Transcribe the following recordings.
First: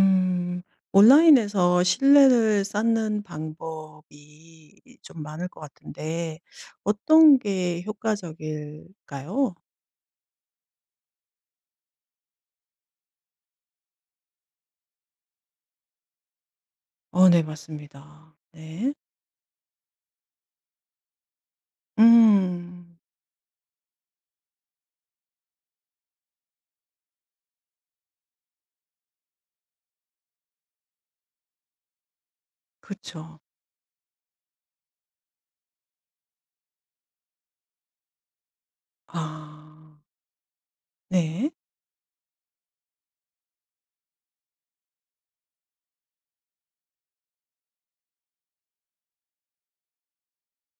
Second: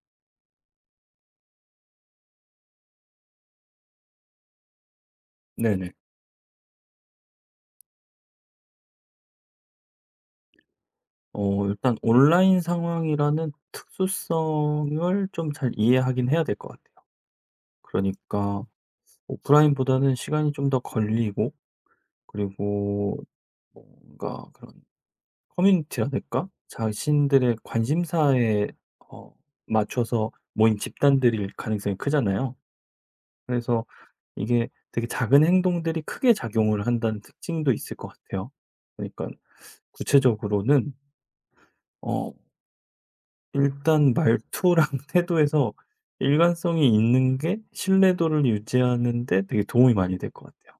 음, 온라인에서 신뢰를 쌓는 방법이 좀 많을 것 네네. 같은데, 어떤 게 효과적일까요? 일단 온라인 상황이라는 특수성을 좀 잘 이해하긴 해야 될 것 같아요. 네, 맞습니다. 그러니까 네. 오프라인보다는 시간이 좀 더 걸리고, 음, 그리고 뭔가 그런 커뮤니티라든가 자신들의 관심사에 어 맞춰서 모인 집단들일 가능성이 크잖아요. 그쵸. 그래서 이게 되게 작은 행동들이 크게 작용을 한다는 특징도 있을 것 같아요. 그러니까 아, 구체적으로는 네. 어 일단 말투랑 태도에서 일관성이 있는 게 신뢰도를 유지하는 데 되게 도움이 많이 될 것 같아요.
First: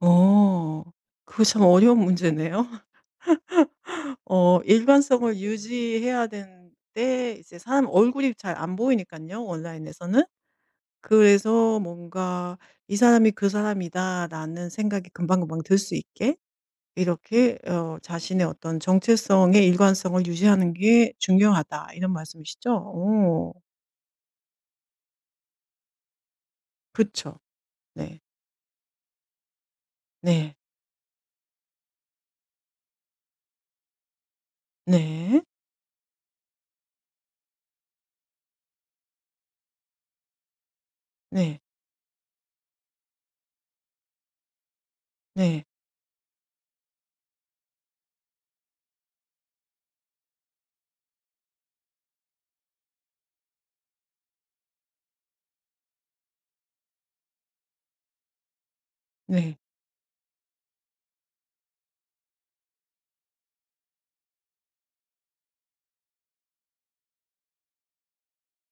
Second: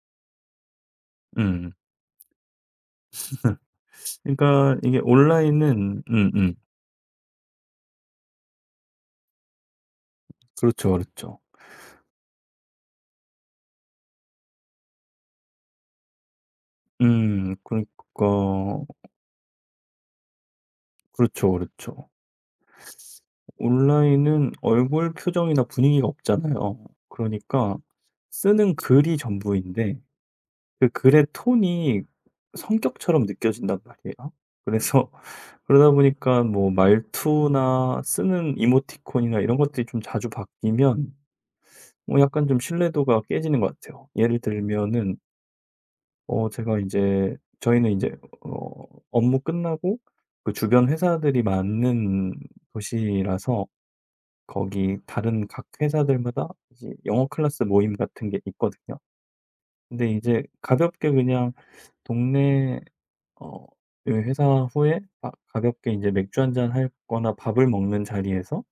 어, 그거 참 음. 어려운 문제네요. 그러니까 이게 일관성을 온라인은 유지해야 음음. 되는데, 이제 사람 얼굴이 잘 안 보이니까요, 온라인에서는. 그렇죠, 그렇죠. 그래서 뭔가 '이 사람이 그 사람이다.'라는 생각이 금방금방 들 수 있게 이렇게 그러니까 자신의 어떤 정체성의 일관성을 유지하는 게 그렇죠, 중요하다 그렇죠. 이런 말씀이시죠? 오, 온라인은 얼굴 표정이나 분위기가 없잖아요. 그쵸. 그러니까 네. 쓰는 글이 전부인데, 네. 그 글의 톤이 성격처럼 느껴진단 말이에요. 그래서 네. 그러다 보니까 뭐 말투나 쓰는 이모티콘이나 이런 것들이 좀 자주 바뀌면 네. 뭐 약간 좀 신뢰도가 깨지는 것 같아요. 예를 들면은 네. 제가 이제, 저희는 이제 어 업무 끝나고 그 주변 회사들이 많은 도시라서, 거기 다른 각 회사들마다 이제 영어 클래스 모임 같은 게 있거든요. 네. 근데 이제 가볍게 그냥 동네 어 그 회사 후에 가 가볍게 이제 맥주 한잔 할 거나 밥을 먹는 자리에서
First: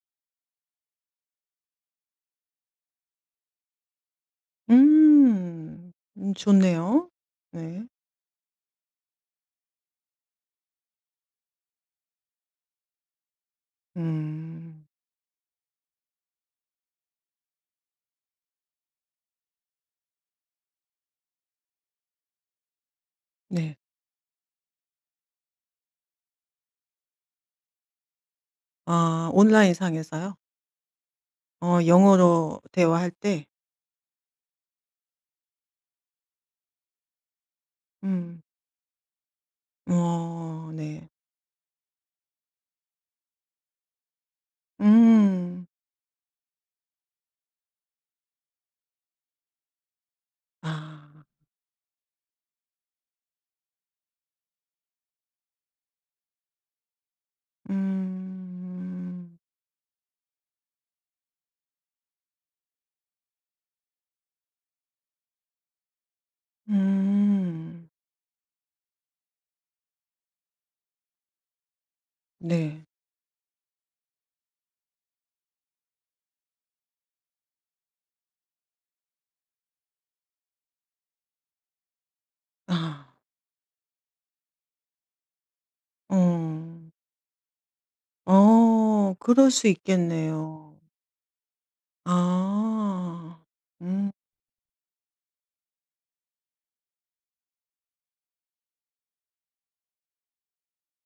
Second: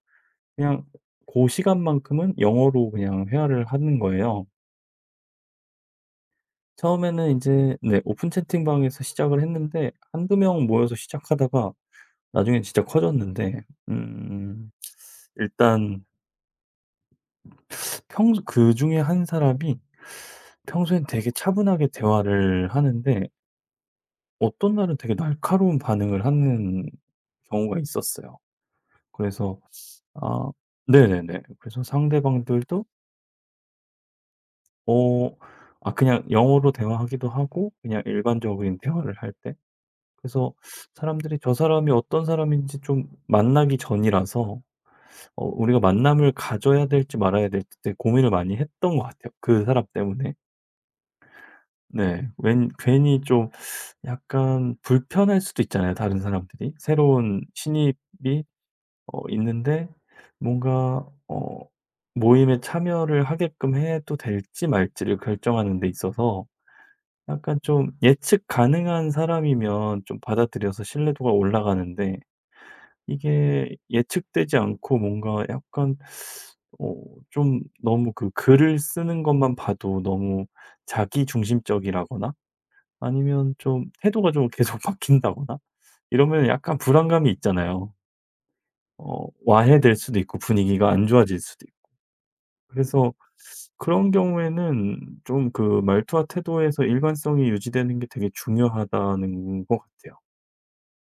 그냥 그 시간만큼은 영어로 그냥 회화를 하는 거예요. 음. 좋네요. 처음에는 이제 네. 네 오픈 채팅방에서 시작을 했는데, 한두 명 모여서 시작하다가 나중엔 진짜 커졌는데, 음 음. 일단 평소 그중에 한 사람이 평소엔 되게 차분하게 대화를 하는데 네. 어떤 날은 되게 날카로운 반응을 하는 경우가 있었어요. 아 그래서 온라인 상에서요? 아 네네네. 어 그래서 영어로 상대방들도 대화할 때? 어 아 그냥 영어로 대화하기도 하고 그냥 음. 일반적인 대화를 할 때, 그래서 어 네. 사람들이 저 사람이 어떤 사람인지 좀 만나기 전이라서 음. 우리가 만남을 가져야 될지 말아야 될지 되게 고민을 많이 했던 것 같아요, 그 사람 때문에. 아. 네. 웬 괜히 좀 약간 불편할 수도 있잖아요, 다른 사람들이. 새로운 신입이 음. 있는데 뭔가 모임에 참여를 하게끔 해도 될지 말지를 결정하는 데 있어서, 약간 음. 좀 예측 가능한 사람이면 좀 받아들여서 신뢰도가 올라가는데 네. 이게 예측되지 않고 뭔가 약간 어 좀 너무 그 글을 쓰는 것만 봐도 너무 자기 중심적이라거나 아. 아니면 좀 태도가 좀 계속 바뀐다거나 이러면 약간 어. 불안감이 있잖아요. 어. 그럴 수 와해될 수도 있고 있겠네요. 분위기가 안 좋아질 수도 있고. 그래서 아. 음. 그런 경우에는 좀 그 말투와 태도에서 일관성이 유지되는 게 되게 중요하다는 것 같아요.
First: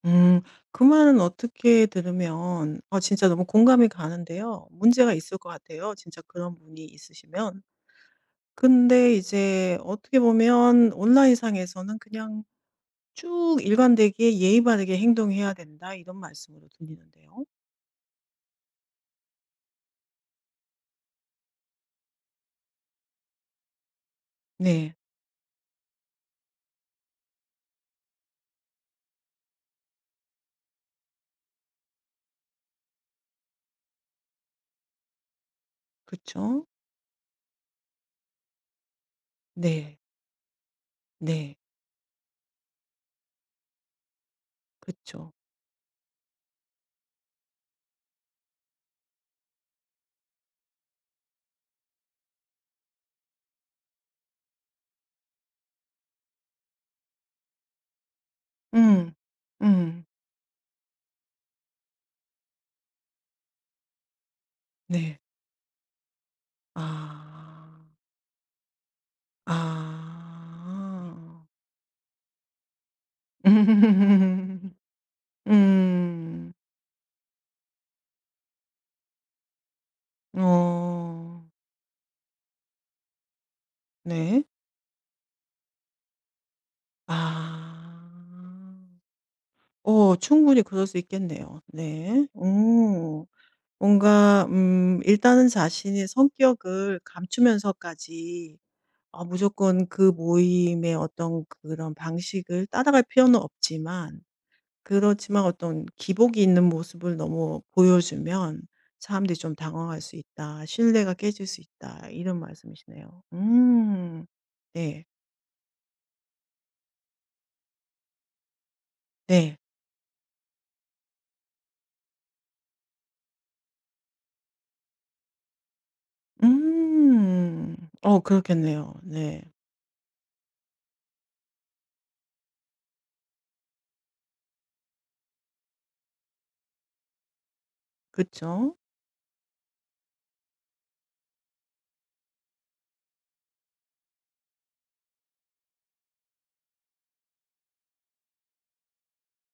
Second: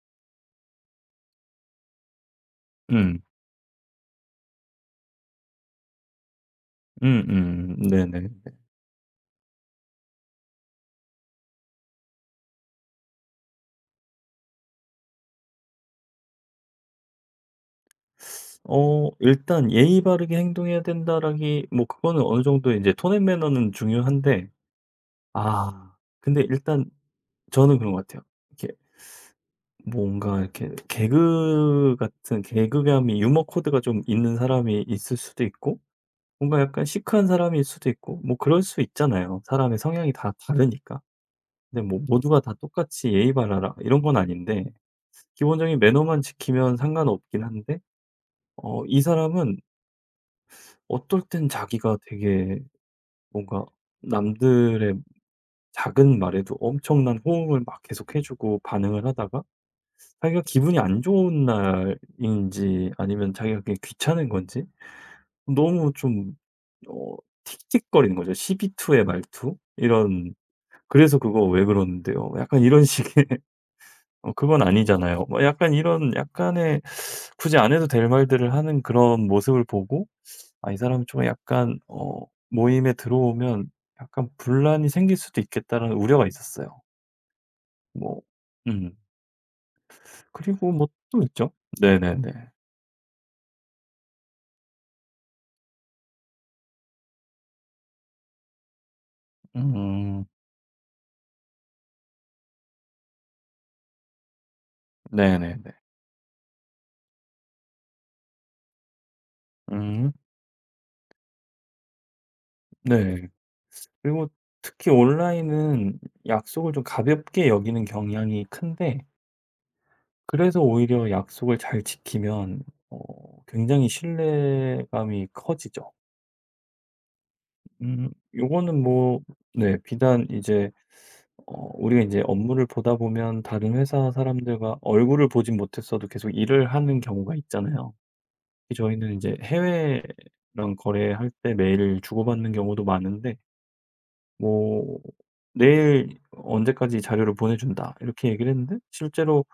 음. 그 말은 어떻게 들으면 음. 진짜 너무 공감이 가는데요. 문제가 있을 것 같아요, 진짜 그런 분이 있으시면. 음음. 네네. 근데 이제 어떻게 보면 온라인상에서는 그냥 쭉 일관되게 예의 바르게 행동해야 된다 이런 말씀으로 들리는데요. 일단 '예의 바르게 행동해야 된다.'라기 뭐 그거는 어느 정도 이제 톤앤 매너는 중요한데, 네. 아 근데 일단 저는 그런 것 같아요. 이렇게 뭔가 이렇게 개그 같은 개그감이 유머 코드가 좀 있는 사람이 있을 수도 있고, 그 뭔가 죠 약간 시크한 사람일 수도 있고 뭐 그럴 수 있잖아요. 사람의 네. 성향이 다 다르니까. 네. 근데 뭐 모두가 다 똑같이 예의 바라라 이런 건 아닌데, 그쵸. 기본적인 매너만 지키면 상관없긴 한데, 이 사람은 어떨 땐 자기가 되게 뭔가 남들의 작은 말에도 엄청난 호응을 막 계속 해 주고 반응을 음. 하다가, 음. 자기가 기분이 안 좋은 날인지 아니면 자기가 그게 귀찮은 건지 네. 너무 좀 어 아. 틱틱거리는 거죠. 시비투의 아. 말투? 이런, 그래서 그거 왜 그러는데요? 뭐 약간 이런 식의 그건 아니잖아요. 뭐 약간 이런 음. 약간의 굳이 안 해도 될 말들을 하는 그런 모습을 보고 '아 이 사람은 좀 어. 약간 모임에 들어오면 약간 네. 분란이 생길 수도 있겠다.'라는 우려가 있었어요. 아. 뭐 음. 어 충분히 그리고 그럴 뭐 수 또 있죠? 있겠네요. 네. 네네네. 오. 뭔가 일단은 자신의 성격을 감추면서까지 무조건 그 음. 모임의 어떤 그런 방식을 따라갈 필요는 없지만 그렇지만 네네네. 어떤 기복이 있는 모습을 너무 보여주면 사람들이 좀 당황할 음. 수 있다. 신뢰가 깨질 수 있다. 이런 말씀이시네요. 네. 음. 그리고 특히 네. 온라인은 약속을 좀 가볍게 여기는 경향이 큰데, 네. 그래서 오히려 약속을 잘 지키면 굉장히 신뢰감이 커지죠. 음. 어 요거는 그렇겠네요. 뭐 네. 네 비단 이제 우리가 이제 업무를 보다 보면 다른 회사 사람들과 얼굴을 보진 못했어도 계속 일을 하는 경우가 있잖아요. 그쵸? 특히 저희는 이제 해외랑 거래할 때 메일을 주고받는 경우도 많은데, 뭐 "내일 언제까지 자료를 보내준다." 이렇게 얘기를 했는데, 실제로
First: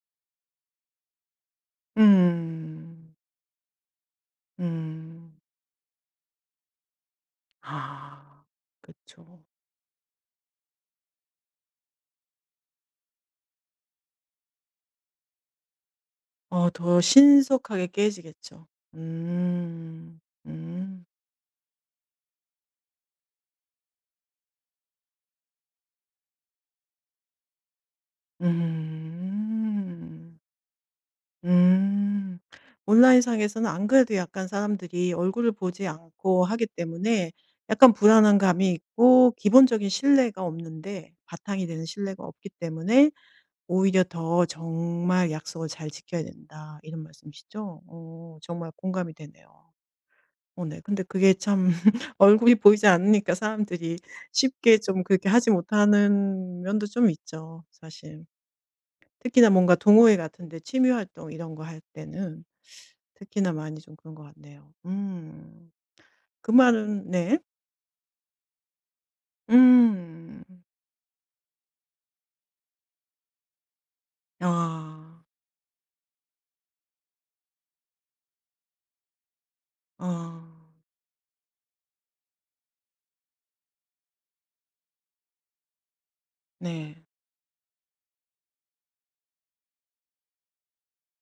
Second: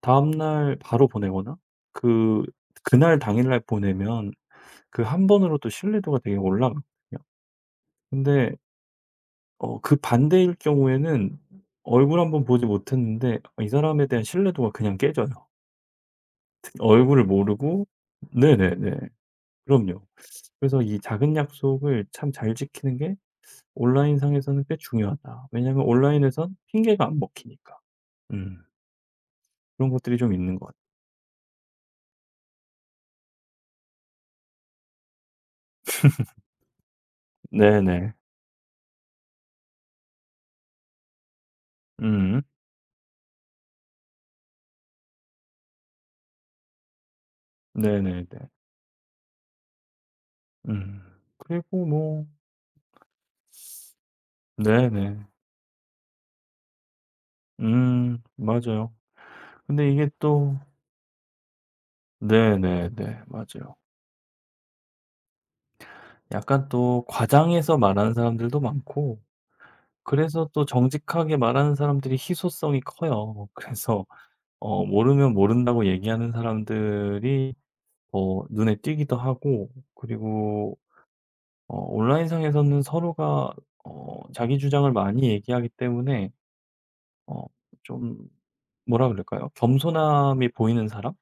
다음 날 바로 보내거나 그 음. 그날 당일날 보내면 그 한 음. 번으로도 신뢰도가 되게 올라가거든요. 아. 근데 그쵸. 그 반대일 경우에는 얼굴 한번 보지 못했는데 이 사람에 대한 신뢰도가 그냥 깨져요. 어 더 얼굴을 신속하게 모르고 깨지겠죠. 네네네. 그럼요. 음. 그래서 이 음. 작은 약속을 참 잘 지키는 게 온라인상에서는 꽤 중요하다. 왜냐하면 온라인에선 핑계가 안 먹히니까. 음. 그런 것들이 좀 음. 있는 것 같아요. 음. 온라인상에서는 안 그래도 약간 사람들이 얼굴을 보지 않고 하기 때문에 약간 네네. 불안한 감이 있고 기본적인 신뢰가 없는데 바탕이 되는 신뢰가 음. 없기 때문에 오히려 더 정말 약속을 잘 지켜야 된다. 이런 말씀이시죠? 네네네. 어 정말 공감이 되네요. 어 네. 음. 근데 그게 참 그리고 뭐 얼굴이 보이지 않으니까 사람들이 쉽게 좀 네네. 그렇게 하지 못하는 면도 좀 있죠 음. 사실. 맞아요. 특히나 뭔가 근데 이게 동호회 같은 또 데 취미 활동 이런 거 할 때는 네네네. 특히나 맞아요. 많이 좀 그런 것 같네요. 음. 그 약간 또 말은 네. 과장해서 말하는 사람들도 많고, 음. 그래서 또 정직하게 말하는 사람들이 희소성이 커요. 그래서 아. 모르면 모른다고 얘기하는 사람들이 더 눈에 띄기도 하고, 아. 그리고 온라인상에서는 서로가 자기 주장을 많이 얘기하기 때문에 네. 어 좀 뭐라 그럴까요? 겸손함이 보이는 사람?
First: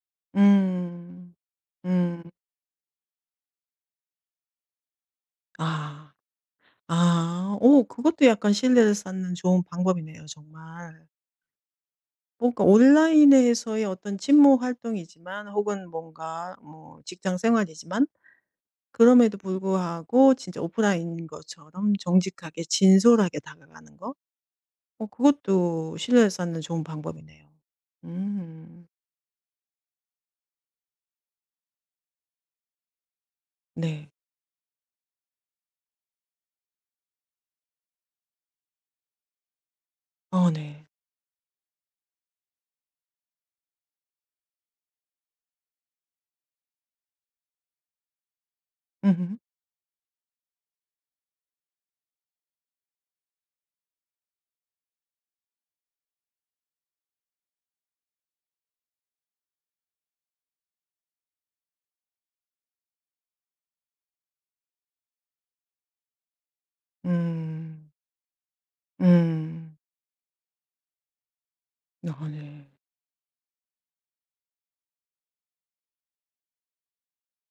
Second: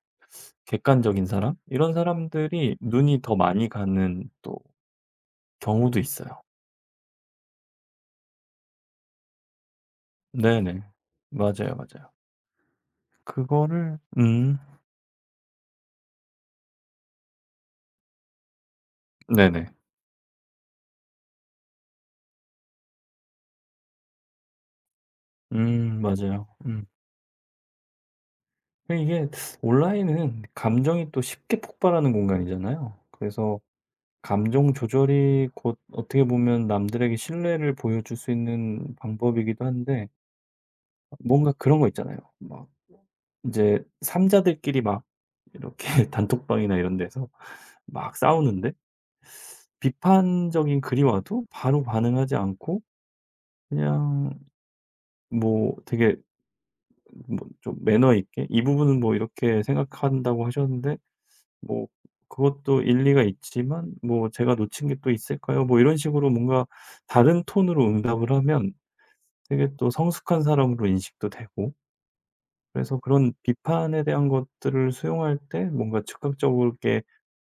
객관적인 음. 사람? 이런 음. 사람들이 눈이 더 많이 가는 또 경우도 아. 있어요. 아. 오, 그것도 약간 신뢰를 쌓는 좋은 방법이네요 네네. 정말. 맞아요, 맞아요. 뭔가 온라인에서의 그거를 어떤 친모 활동이지만 혹은 뭔가 뭐 직장 생활이지만 그럼에도 네네. 불구하고 진짜 오프라인인 것처럼 정직하게 진솔하게 다가가는 거? 어 그것도 신뢰를 맞아요. 쌓는 좋은 음. 방법이네요. 음. 근데 이게 온라인은 감정이 또 쉽게 폭발하는 공간이잖아요. 그래서 네. 감정 조절이 곧 어떻게 보면 남들에게 신뢰를 보여줄 수 있는 방법이기도 한데, 어 네. 뭔가 그런 거 있잖아요. 막 이제 삼자들끼리 막 이렇게 단톡방이나 이런 데서 막 싸우는데, 음음. 비판적인 글이 와도 바로 반응하지 않고 그냥 뭐 되게 뭐 좀 매너 있게 "이 부분은 뭐 이렇게 생각한다고 하셨는데" 뭐, 그것도 일리가 있지만 뭐 "제가 놓친 게 또 있을까요?" 뭐 이런 식으로 뭔가 다른 톤으로 음. 응답을 하면 되게 음. 또 성숙한 사람으로 인식도 되고, 아 네. 그래서 그런 비판에 대한 것들을 수용할 때 뭔가 즉각적으로게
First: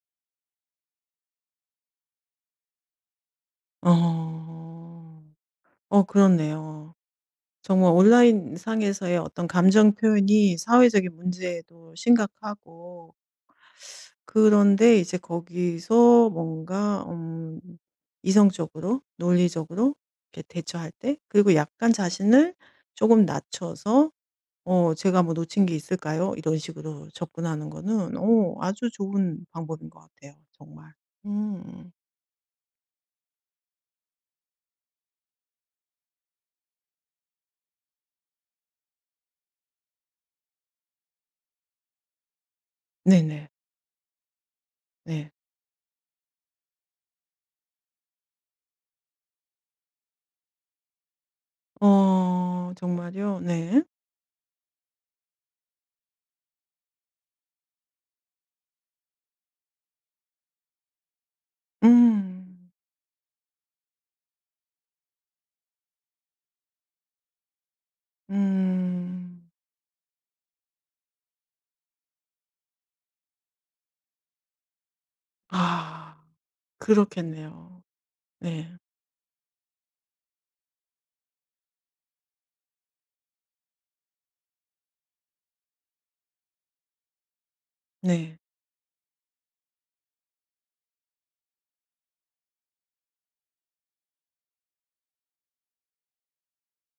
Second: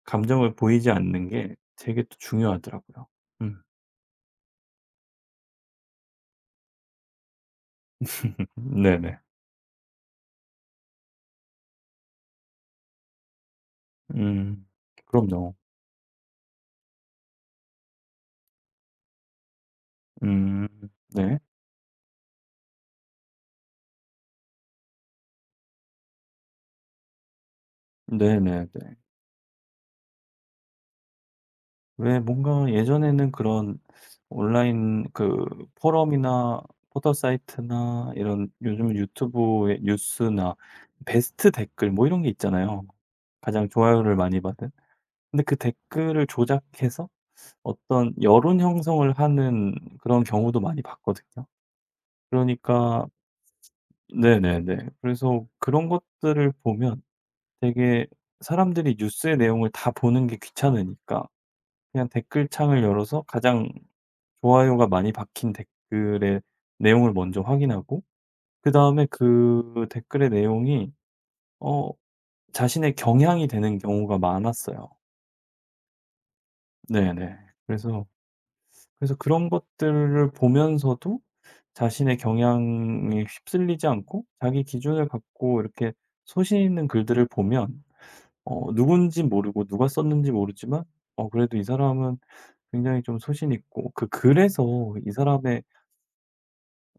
감정을 보이지 않는 게 되게 또 중요하더라고요. 음. 어. 어 그렇네요. 정말 온라인 상에서의 네네. 어떤 감정 표현이 사회적인 문제도 심각하고 음. 그런데 이제 그럼요. 거기서 뭔가 이성적으로 논리적으로 이렇게 음. 대처할 때 네. 그리고 약간 자신을 조금 낮춰서 '제가 뭐 놓친 게 있을까요?' 이런 식으로 접근하는 거는 네네네. 아주 좋은 방법인 것 같아요 정말. 음. 왜 뭔가 예전에는 그런 온라인 그 포럼이나 포털 사이트나 이런 요즘 유튜브의 뉴스나 베스트 댓글 뭐 이런 게 있잖아요. 네네. 가장 좋아요를 많이 받은. 네. 근데 그 댓글을 조작해서 어떤 여론 형성을 하는 그런 경우도 많이 봤거든요. 어 그러니까 정말요? 네. 네네네. 그래서 그런 것들을 보면 되게 사람들이 뉴스의 내용을 다 보는 게 귀찮으니까 그냥 음. 댓글창을 열어서 가장 좋아요가 많이 박힌 댓글의 내용을 먼저 확인하고, 그다음에 음. 그 댓글의 내용이 어 자신의 경향이 되는 경우가 많았어요. 아 네네. 그렇겠네요. 그래서 네. 그런 것들을 보면서도 자신의 경향에 휩쓸리지 않고 자기 기준을 갖고 이렇게 소신 있는 글들을 보면 네. 누군지 모르고 누가 썼는지 모르지만 그래도 이 사람은 굉장히 좀 소신 있고, 그 글에서 이 사람의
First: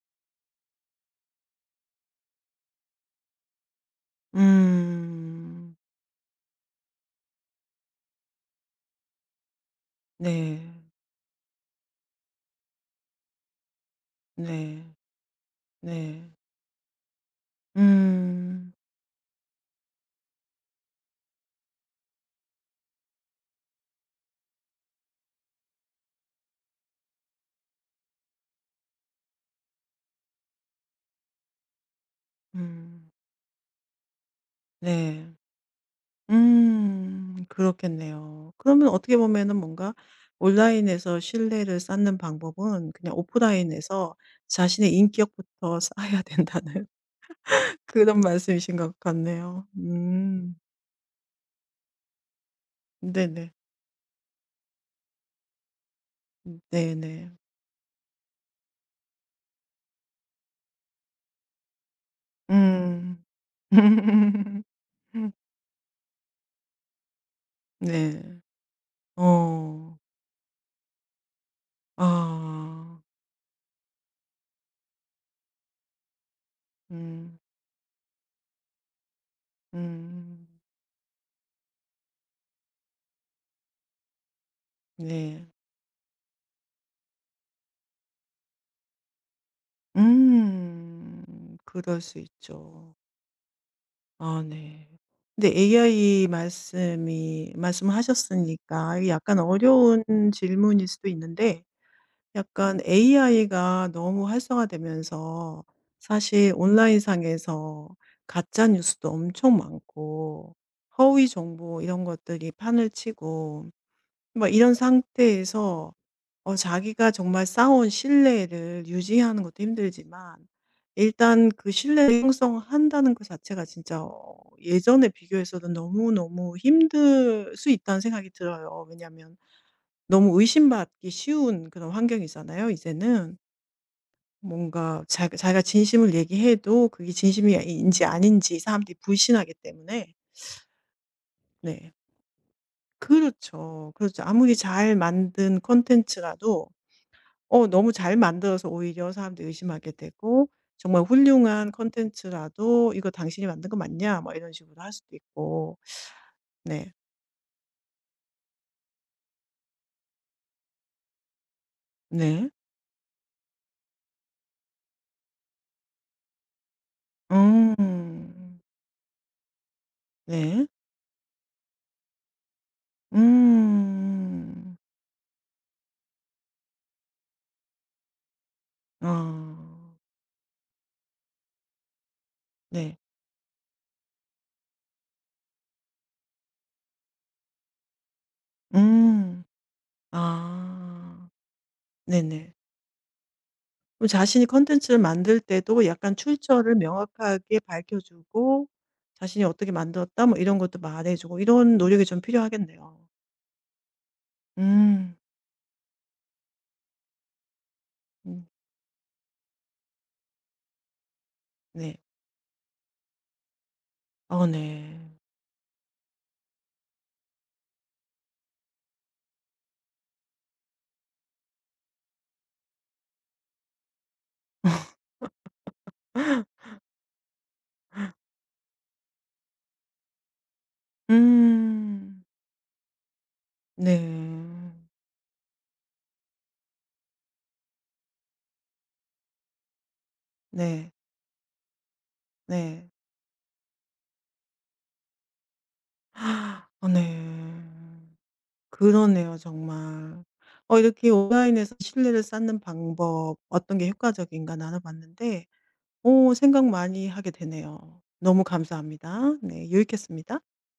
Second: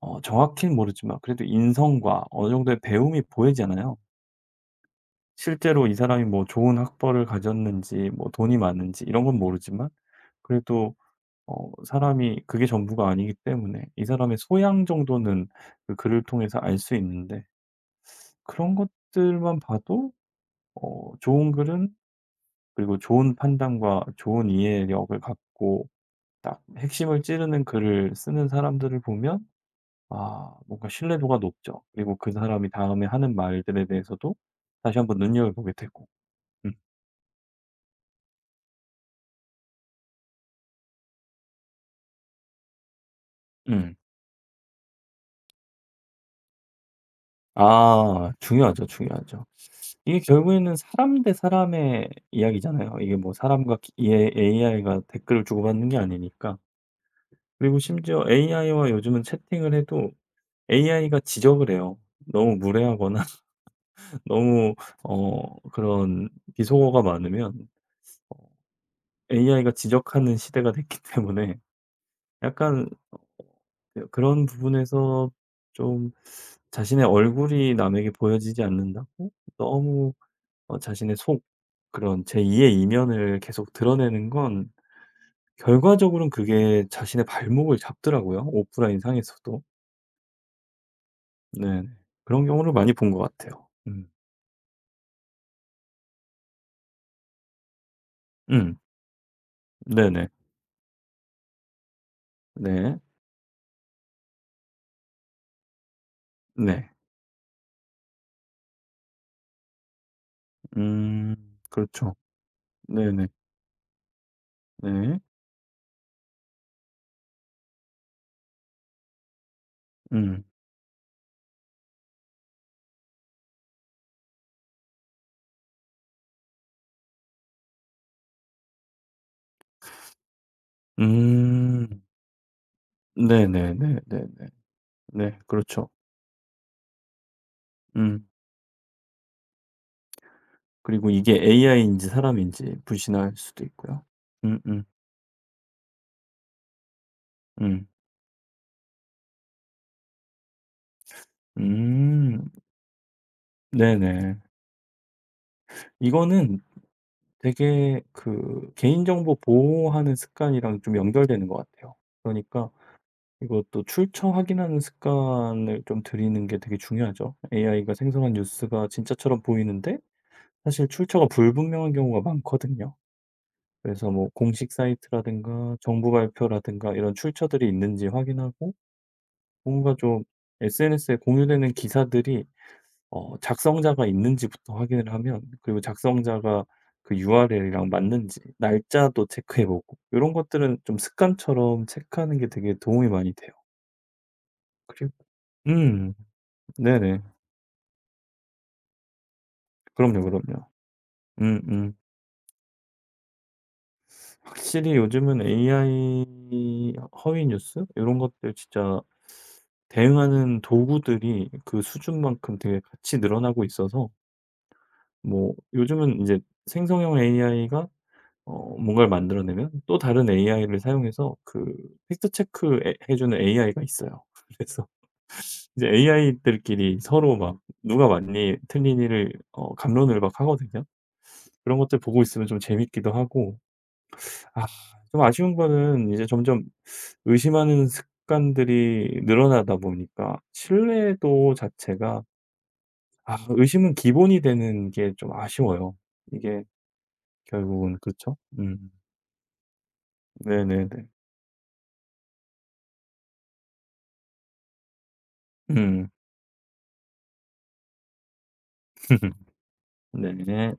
정확히는 모르지만 그래도 인성과 어느 정도의 배움이 보이잖아요. 음. 실제로 이 사람이 뭐 좋은 학벌을 가졌는지 뭐 돈이 많은지 이런 건 모르지만, 네. 그래도 사람이 그게 전부가 아니기 때문에 이 사람의 네. 소양 정도는 그 글을 네. 통해서 알 수 있는데, 음. 그런 것들만 봐도 좋은 글은, 그리고 좋은 판단과 좋은 이해력을 갖고 딱 핵심을 찌르는 글을 쓰는 사람들을 보면 아 뭔가 신뢰도가 높죠. 그리고 그 사람이 다음에 음. 하는 말들에 대해서도 다시 한번 네. 눈여겨보게 되고. 음. 음. 그렇겠네요. 그러면 어떻게 보면은 뭔가 온라인에서 신뢰를 쌓는 방법은 그냥 음. 오프라인에서 자신의 인격부터 쌓아야 된다는 그런 아 말씀이신 중요하죠, 것 중요하죠. 같네요. 이게 음. 결국에는 사람 대 사람의 이야기잖아요. 이게 뭐 네네. 사람과 기 예 AI가 댓글을 주고받는 게 아니니까. 네네. 그리고 심지어 AI와 요즘은 채팅을 해도 AI가 지적을 해요. 너무 음. 무례하거나 너무 그런 비속어가 많으면 네. 어 AI가 어. 지적하는 시대가 됐기 때문에, 약간 아. 그런 부분에서 좀 자신의 음. 얼굴이 남에게 보여지지 않는다고 너무 음. 자신의 속 그런 제2의 이면을 계속 드러내는 건 네. 결과적으로는 그게 자신의 발목을 잡더라고요, 오프라인 상에서도. 음. 네. 그럴 수 그런 경우를 많이 있죠. 본 것 같아요. 음. 아 네. 근데 AI 말씀이 음. 말씀하셨으니까 약간 어려운 네네. 질문일 수도 있는데 약간 네. AI가 너무 활성화되면서 사실 네. 온라인상에서 가짜 뉴스도 엄청 많고 허위 음. 정보 이런 그렇죠. 것들이 판을 네네. 치고 뭐 이런 네. 상태에서 자기가 정말 쌓아온 신뢰를 유지하는 것도 힘들지만 음. 일단 그 신뢰를 형성한다는 것 자체가 진짜 예전에 비교해서는 너무너무 힘들 수 있다는 생각이 들어요. 왜냐하면 너무 의심받기 쉬운 그런 음. 환경이잖아요 이제는. 네네네네네. 뭔가 자기 네. 자기가 그렇죠. 진심을 얘기해도 그게 진심 인지 음. 아닌지 사람들이 불신하기 때문에. 그리고 이게 네. AI인지 사람인지 불신할 수도 그렇죠. 있고요. 그렇죠. 아무리 음음 잘 만든 콘텐츠라도 음 너무 잘 만들어서 오히려 사람들이 의심하게 되고 정말 훌륭한 컨텐츠라 음, 도 "이거 당신이 만든 거 맞냐?" 뭐 네네. 이런 식으로 할 수도 있고. 이거는 네. 되게 그 개인정보 보호하는 습관이랑 좀 연결되는 것 같아요. 네. 그러니까 이것도 출처 확인하는 습관을 좀 들이는 게 되게 중요하죠. AI가 생성한 음. 뉴스가 진짜처럼 보이는데 네. 사실 출처가 불분명한 경우가 많거든요. 그래서 뭐 공식 음. 사이트라든가 정부 발표라든가 이런 출처들이 있는지 확인하고, 뭔가 아. 좀 SNS에 공유되는 기사들이 네. 작성자가 있는지부터 확인을 하면, 그리고 작성자가 그 URL이랑 맞는지 날짜도 음. 체크해 보고, 요런 것들은 좀 아. 습관처럼 체크하는 게 네네. 되게 도움이 많이 돼요. 그럼 자신이 컨텐츠를 그리고 만들 때도 음. 약간 출처를 네네. 명확하게 밝혀 주고 자신이 "어떻게 그럼요, 만들었다." 뭐 이런 그럼요. 것도 말해 주고 이런 음음. 노력이 좀 필요하겠네요. 확실히 음. 요즘은 AI 허위 뉴스 요런 음. 것들 진짜 대응하는 도구들이 그 네. 수준만큼 되게 같이 늘어나고 있어서, 아 네. 뭐 요즘은 이제 생성형 AI가 뭔가를 만들어내면 또 다른 AI를 사용해서 그 팩트 체크해 해 주는 AI가 있어요. 그래서 이제 AI들끼리 서로 막 누가 맞니 틀리니를 갑론을박하거든요. 그런 것들 보고 음. 있으면 좀 재밌기도 하고, 아 네. 좀 아쉬운 거는 이제 점점 의심하는 습관들이 늘어나다 보니까 네. 신뢰도 자체가, 네. 아 의심은 기본이 되는 게 좀 아쉬워요. 이게 아 네. 결국은 그렇죠? 음. 그러네요 정말. 네네네. 이렇게 온라인에서 신뢰를 쌓는 방법 어떤 게 효과적인가 나눠봤는데 음. 오 생각 많이 하게 되네요. 너무 감사합니다. 네. 유익했습니다. 네.